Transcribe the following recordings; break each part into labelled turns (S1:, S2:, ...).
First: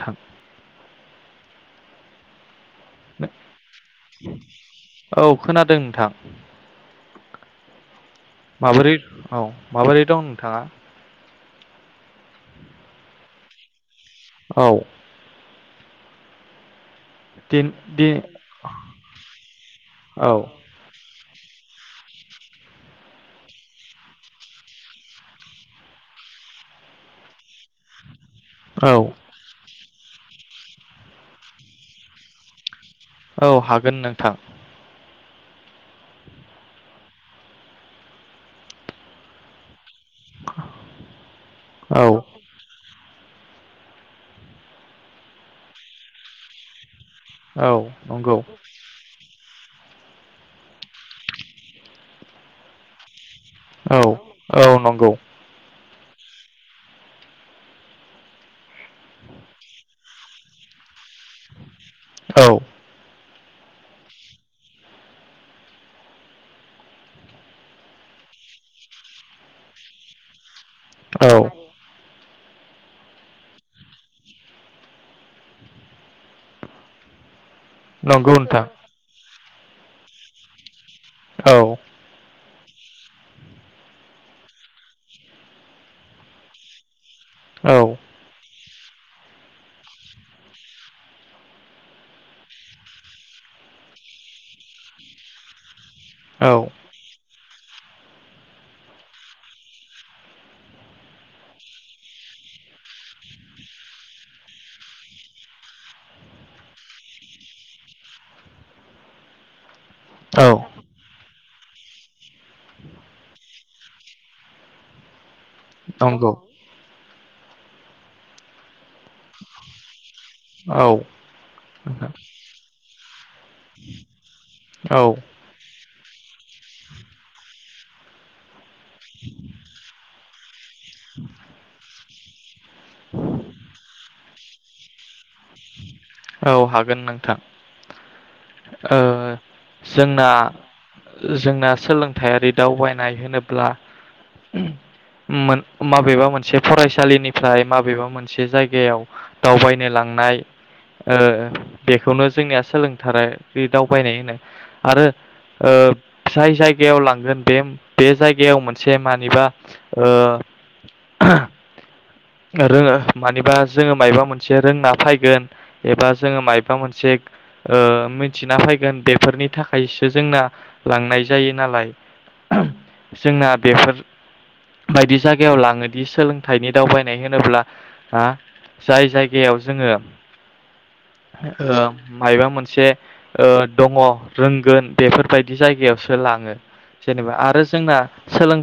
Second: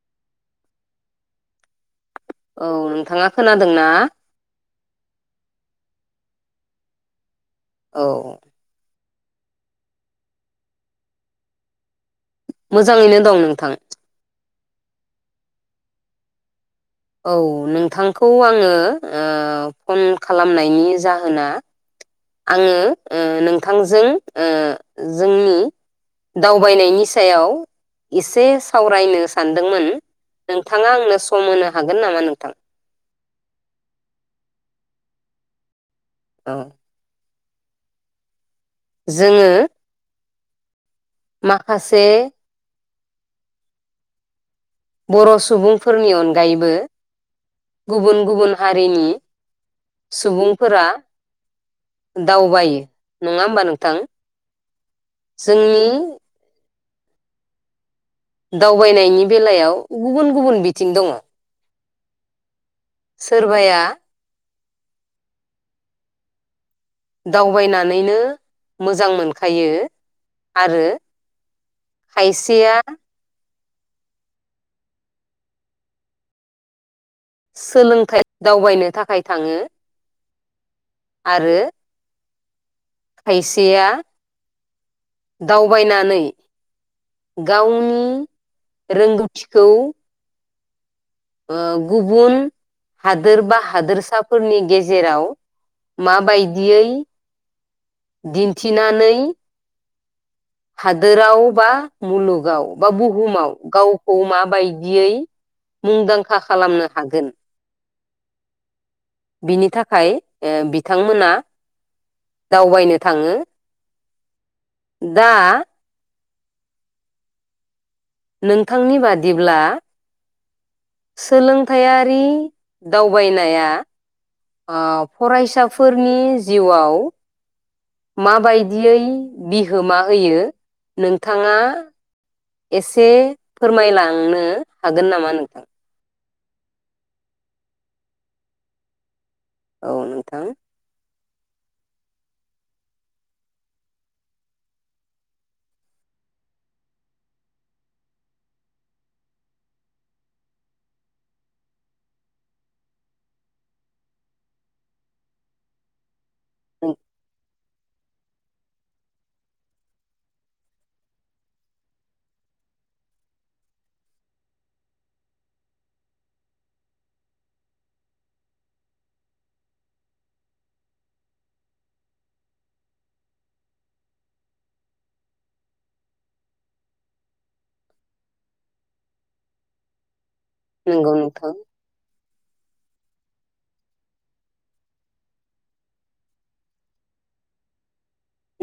S1: थां
S2: औ नोंथाङा खोनादों ना?
S1: औ खोनादों नोंथां।
S2: औ
S1: माबोरै औ माबोरै दं नोंथाङा?
S2: मोजाङैनो दं नोंथां।
S1: औ।
S2: औ
S1: दिन दि
S2: नोंथांखौ आङो ओ फन
S1: औ
S2: खालामनायनि जाहो होना आङो ओ नोंथांजों ओ जोंनि दावबायनायनि सायाव एसे
S1: औ
S2: सावरायनो सानदोंमोन। नोंथाङा आंनो सम होनो हागोन नामा नोंथां?
S1: औ हागोन नोंथां।
S2: औ। जोङो
S1: औ
S2: माखासे बर सुबुंफोरनि अनगायैबो
S1: औ
S2: गुबुन
S1: नंगौ
S2: गुबुन हारिनि सुबुंफोरा दावबायो। नङा होमबा नोंथां
S1: औ औ नंगौ
S2: जोंनि दावबायनायनि बेलायाव गुबुन गुबुन बिथिं दङ।
S1: औ
S2: सोरबाया दावबायनानैनो मोजां मोनखायो आरो
S1: औ
S2: खायसेया सोलोंथाइ
S1: नंगौ नोंथां
S2: दावबायनो थाखाय थाङो।
S1: औ
S2: आरो खायसेया दावबायनानै
S1: औ
S2: गावनि रोंगौथिखौ ओ गुबुन हादोर बा हादोरसाफोरनि गेजेराव
S1: औ
S2: माबायदियै दिन्थिनानै हादोराव बा मुलुगाव बा बुहुमाव गावखौ माबायदियै मुंदांखा खालामनो हागोन। बिनि थाखाय
S1: औ
S2: ओ बिथांमोना दावबायनो थाङो। दा
S1: नंगौ
S2: नोंथांनि बादिब्ला
S1: औ
S2: सोलोंथायारि दावबायनाया ओ
S1: औ
S2: फरायसाफोरनि जिउआव माबायदियै बिहोमा होयो नोंथाङा एसे फोरमायलांनो हागोन नामा नोंथां?
S1: औ हागोन नोंथां। ओ
S2: औ
S1: जोंना
S2: नोंथां
S1: जोंना सोलोंथायारि दावबायनाय होनोब्ला मोन माबेबा मोनसे फरायसालिनिफ्राय माबेबा मोनसे जायगायाव दावबायनो लांनाय ओ बेखौनो जोंनिया सोलोंथाराइरि दावबायनाय होनो। आरो ओ जाय जायगायाव लांगोन बे बे जायगायाव मोनसे मानिबा ओ रोङो मानिबा जोङो मायबा मोनसे रोंना फायगोन एबा जोङो मायबा मोनसे ओ मिथिना फैगोन बे फोरनि थाखायसो जोंना लांनाय जायो नालाय। जोंना बेफोर बायदि जायगायाव लाङोदि सोलोंथाइनि दावबायनाय होनोब्ला ओ जाय जायगायाव जोङो
S2: नंगौ नोंथां
S1: ओ मायबा मोनसे ओ दङ रोंगोन बेफोरबायदि जायगायावसो लाङो जेनेबा आरो जोंना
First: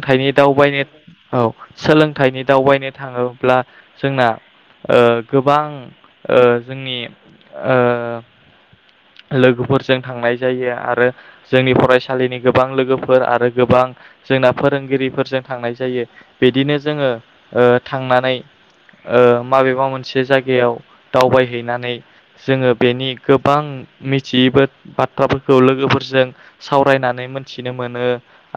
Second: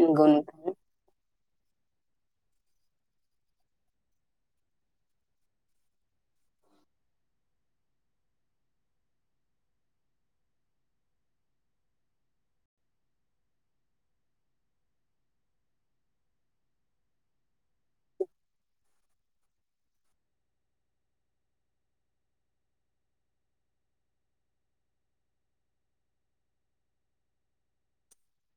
S2: नंगौ नोंथां
S1: दावबायनो औ सोलोंथाइनि दावबायनो थाङोब्ला जोंना ओ गोबां ओ जोंनि ओ लोगोफोरजों थांनाय जायो आरो जोंनि फरायसालिनि गोबां लोगोफोर आरो गोबां जोंना फोरोंगिरिफोरजों थांनाय जायो बिदिनो जोङो ओ थांनानै ओ माबेबा मोनसे जायगायाव दावबायहैनानै जोङो बेनि गोबां मिथियैबो बाथ्राफोरखौ लोगोफोरजों सावरायनानै मोनथिनो मोनो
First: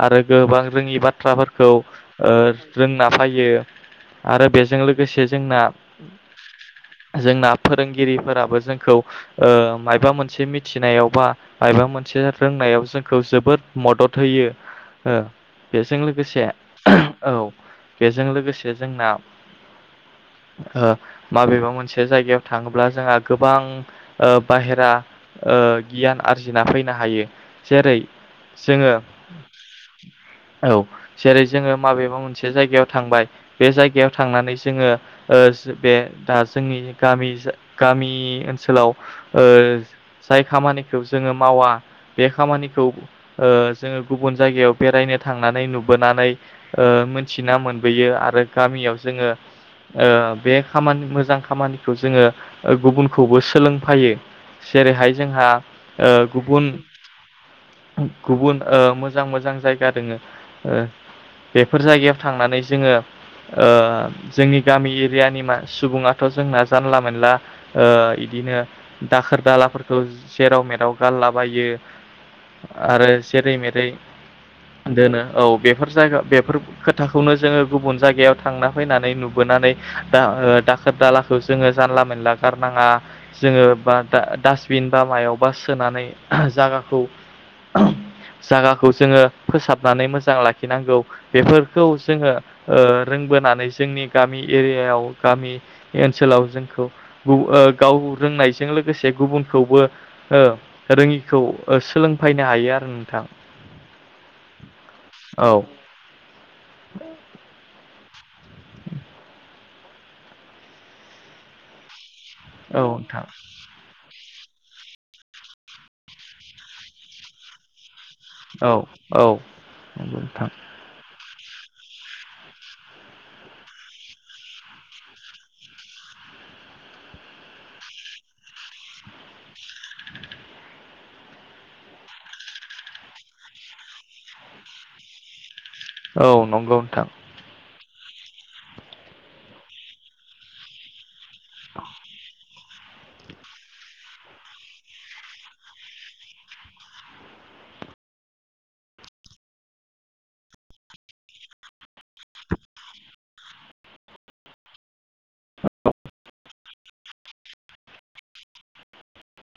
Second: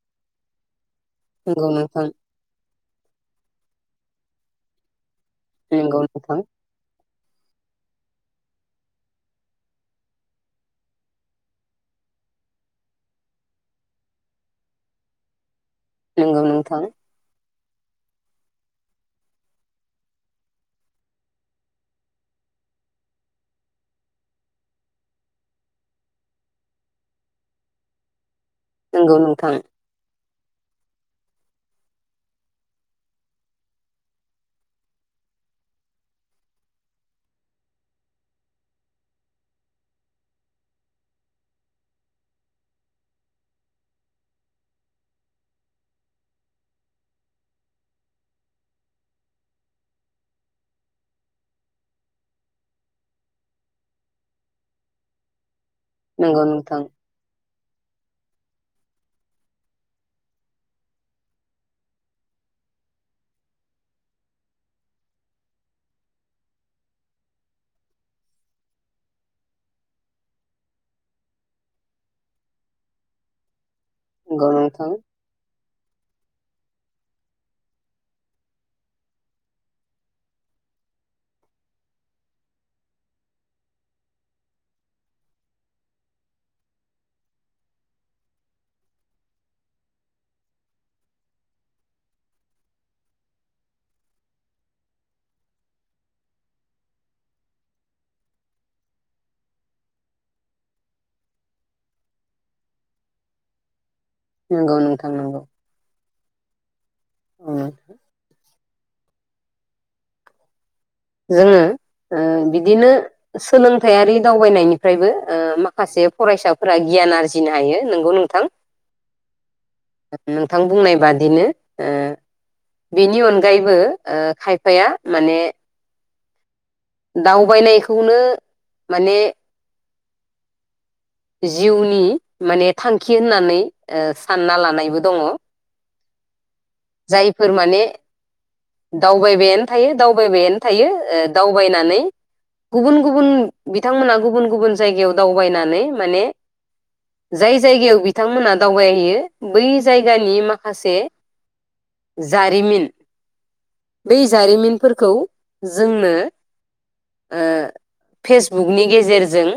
S1: आरो गोबां रोङि बा थ्राफोरखौ
S2: नंगौ नोंथां
S1: ओ रोंना फायो। आरो बेजों लोगोसे जोंना
S2: नंगौ
S1: जोंना फोरोंगिरि फोराबो जोंखौ ओ मायबा मोन से मिथिनायाव बा मायबा मोनसे रोंनायाव जोंखौ जोबोद मदद होयो ओ बेजों लोगोसे
S2: नोंथां
S1: औ बेजों लोगोसे जोंना ओ माबेबा मोनसे जायगायाव थाङोब्ला जोंहा गोबां ओ बाहेरा ओ गियान आरजिना फैनो हायो जेरै जोङो
S2: नंगौ नोंथां नंगौ नोंथां
S1: औ जेरै जोङो माबेबा मोनसे जायगायाव थांबाय बे जायगायाव थांनानै जोङो ओ जो बे दा जोंनि गामि गामि ओनसोलाव ओ जाय खामानिखौ जोङो मावा बे खामानिखौ ओ जोङो गुबुन जायगायाव बेरायनो थांनानै नुबोनानै ओ मिनथिना मोनबोयो आरो गामियाव जोङो ओ बे खामानि मोजां खामानिखौ जोङो गुबुनखौबो सोलोंफायो जेरैहाय जोंहा ओ
S2: नंगौ नोंथां
S1: गुबुन-गुबुन ओ मोजां मोजां जायगा दोङो ओ बेफोर जायगायाव थांनानै जोङो ओ जोंनि गामि एरियानि मा सुबुङाथ जोंना जानला मोनला ओ इदिनो दाखोर दाला फोरखौ जेराव मेराव गारलाबायो आरो जेरै मेरै
S2: नंगौ नोंथां
S1: दोनो औ बेफोर जायगा बे फोर खोथाखौनो जोङो गुबुन जायगायाव थांना फैनानै नुबोनानै दा दाखोर दालाखौ जोङो जानला मोनला गारनाङा जोङो बा दा दास बिन बा मायावबा सोनानै जागाखौ जागाखौ जोङो फोसाबनानै मोजां लाखिनांगौ बेफोरखौ जोङो ओ रोंबोनानै जोंनि गामि एरियायाव गामि ओनसोलाव जोंखौ गु गाव रोंनायजों लोगोसे गुबुन खौबो ओ रोङिखौ सोलोंफैनो हायो आरो नोंथां
S2: नंगौ नोंथां नंगौ
S1: बे
S2: [unintelligible] जोङो ओ बिदिनो सोलोंथायारि दावबायनायनिफ्रायबो ओ माखासे फरायसाफोरा गियान आरजिनो हायो नोंगौ नों थां
S1: औ
S2: नोंथां बुंनाय बादिनो ओ बेनि अनगायैबो ओ खायफाया माने दावबायनायखौनो माने
S1: [inaudible]
S2: जिउनि माने थांखि होननानै ओ सानना लानायबो दङ'
S1: औ नंगौ नोंथां
S2: जायफोर माने दावबायबायानो थायो दावबायबायानो थायो ओ दावबायनानै गुबुन गुबुन बिथांमोना गुबुन गुबुन जायगायाव दावबायनानै माने जाय जायगायाव बिथांमोना दावबायहैयो बै जायगानि माखासे जारिमिन बै जारिमिनफोरखौ जोंनो ओ फेसबुकनि गेजेरजों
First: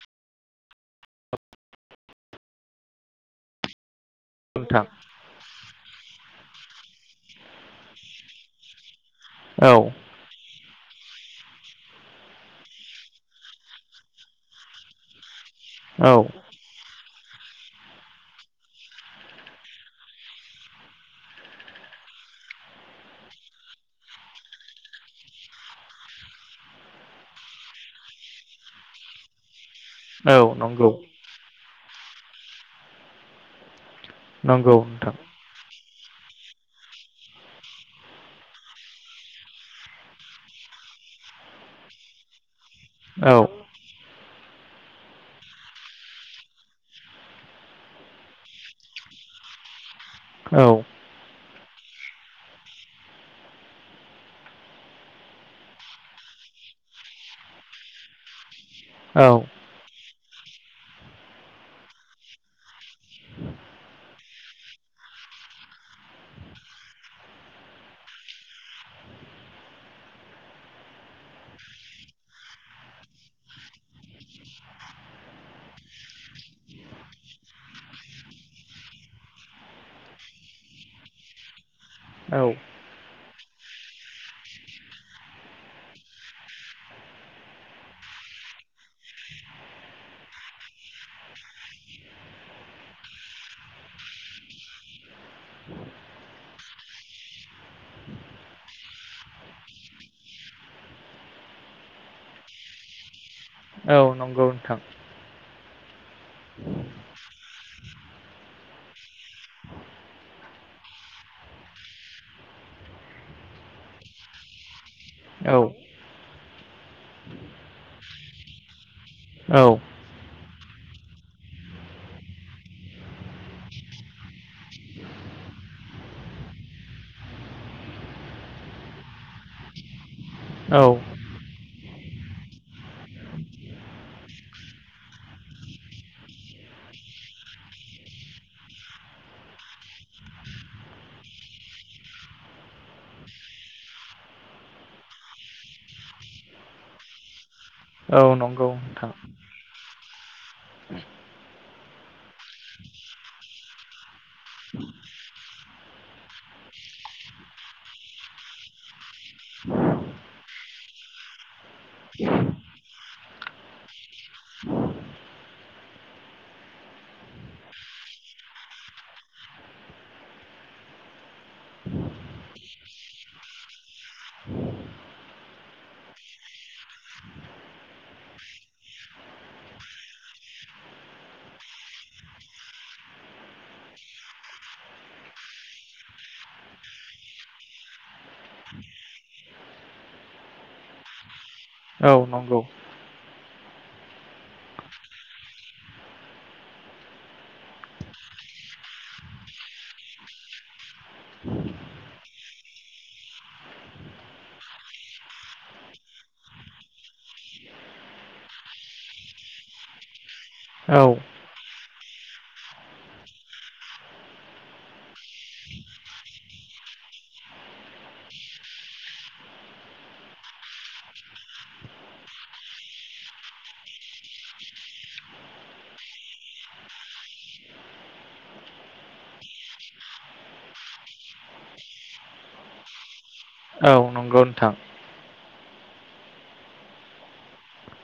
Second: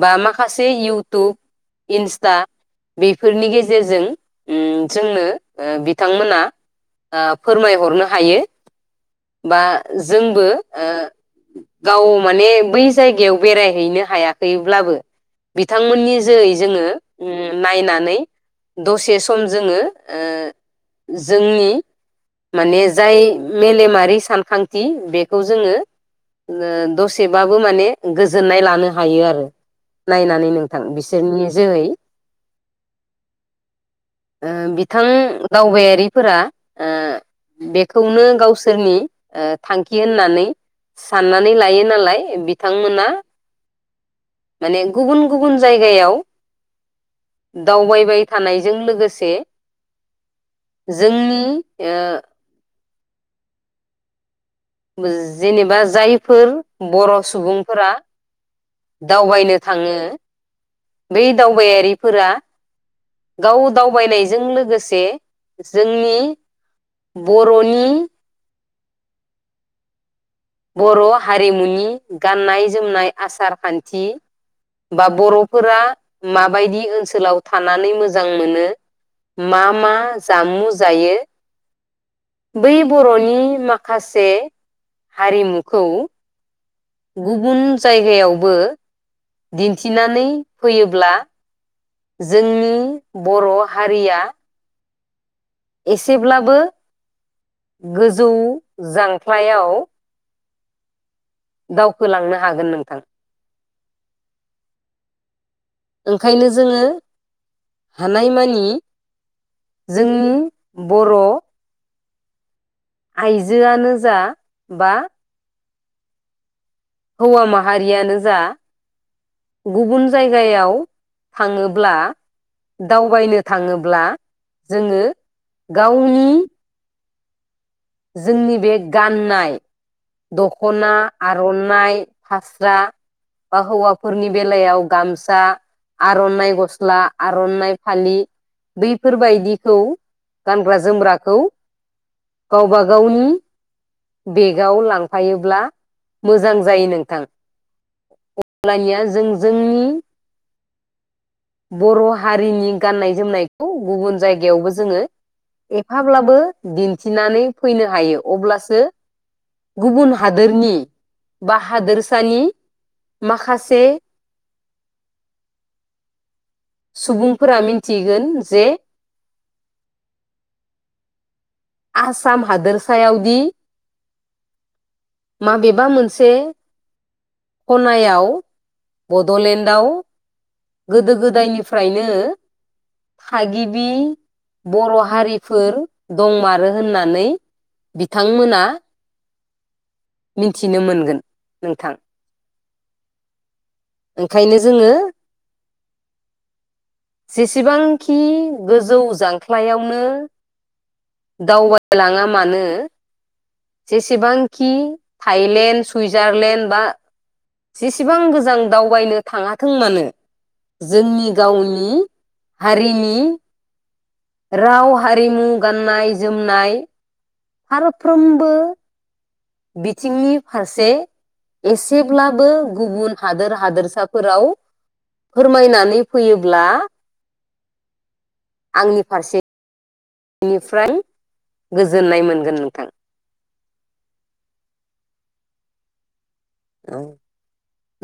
S2: बा माखासे इउटुब इन्स्टा बेफोरनि गेजेरजों ओ
S1: नोंथां
S2: जोंनो ओ बि बिथांमोना ओ फोरमायहरनो हायो । बा
S1: औ
S2: जोंबो ओ गाव माने बै जायगायाव बेरायहैनो हाया हैयोब्लाबो
S1: नंगौ नोंथां औ
S2: बिथांमोननि जैहै जोङो। नायनानै दसे सम जोङो ओ जोंनि माने जाय मेलेमारि सानखांथि बेखौ जोङो दसेबाबो माने गोजोननाय लानो हायो आरो। नायनानै
S1: औ
S2: नोंथां
S1: नंगौ
S2: बिसोरनि जोहै। ओह
S1: नंगौ
S2: बिथां
S1: नोंथां
S2: दावबायारि। फोरा ओ बेखौनो गावसोरनि थांखि ओ होननानै साननानै लायो नालाय बिथांमोना।
S1: औ
S2: बे गुबुन गुबुन जायगायाव दावबायबाय थानायजों लोगोसे
S1: औ
S2: जोंनि ओह जेनेबा जायफोर बर'सुबुंफोरा
S1: औ
S2: दावबायनो थाङो। बै दावबायारिफोरा गाव दावबायनायजों लोगोसे जोंनि बर'नि बर हारिमुनि गाननाय जोमनाय आसार खान्थि बा बरफोरा माबायदि ओनसोलाव थानानै मोजां मोनो मा मा जामु जायो
S1: औ
S2: बै बरनि माखासे हारिमुखौ गुबुन जायगायावबो दिन्थिनानै फैयोब्ला जोंनि बर' हारिया एसेब्लाबो गोजौ जांख्लायाव दावखोलांनो हागोन नोंथां।
S1: औ नंगौ नोंथां।
S2: ओंखायनो जोङो हानायमानि जोंनि बर' आइजोआनो जा बा
S1: औ
S2: हौवा माहारियानो जा
S1: औ
S2: गुबुन जाय जायगायाव थाङोब्ला दावबायनो थाङोब्ला जोङो गावनि जोंनि बे गाननाय दखना
S1: औ
S2: आरनाइ फास्रा बा हौवाफोरनि बेलायाव गामसा आरनाइ गस्ला आरनाइ फालि बैफोरबायदिखौ गानग्रा जोमग्राखौ गावबा गावनि बेगाव लांफायोब्ला मोजां जायो नोंथां
S1: औ नंगौ
S2: अब्लानिया
S1: नोंथां
S2: जों जोंनि बर' हारिनि गाननाय जोमनायखौ गुबुन जायगायावबो जोङो एफाब्लाबो दिन्थिनानै फैनो हायो अब्लासो गुबुन हादोरनि बा हादोरसानि माखासे सुबुंफोरा मिथिगोन जे आसाम हादोरसायावदि माबेबा मोनसे खनायाव बडलेण्डआव गोदो गोदायनिफ्रायनो थागिबि बर' हारिफोर दंमोन आरो होननानै बिथांमोना मिथिनो मोनगोन। नोंथां
S1: औ नंगौ।
S2: ओंखायनो जोङो जेसेबांखि गोजौ जांख्लायावनो दावबायलाङा मानो जेसेबांखि थाइलेण्ड सुइजारलेण्ड बा जेसेबां गोजां दावबायनो थाङाथों मानो।
S1: औ
S2: जोंनि गावनि हारिनि राव हारिमु। गाननाय जोमनाय फारफ्रोमबो बिथिंनि फारसे एसेब्लाबो गुबुन हादोर हादोरसाफोराव फोरमायनानै फैयोब्ला आंनि फारसे बेनिफ्राय गोजोननाय मोनगोन नोंथां
S1: औ नंगौ नोंथां।
S2: औ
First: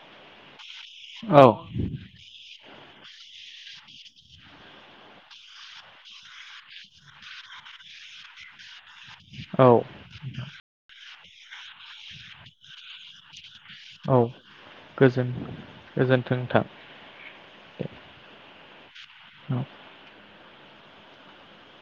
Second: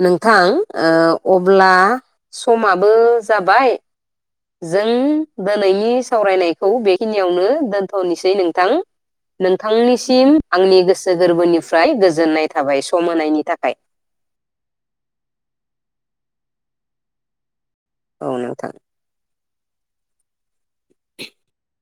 S2: नोंथां। ओ
S1: औ।
S2: अब्ला समाबो जाबाय जों दोनैनि सावरायनायखौ बेखिनियावनो दोन्थनोसै नोंथां
S1: औ
S2: नोंथांनिसिम आंनि गोसो गोर्बोनिफ्राय गोजोन्नाय थाबाय सम होनायनि थाखाय।
S1: गोजोन-गोजोन्थों नोंथां।
S2: औ नोंथां।
S1: औ।
S2: [inaudible]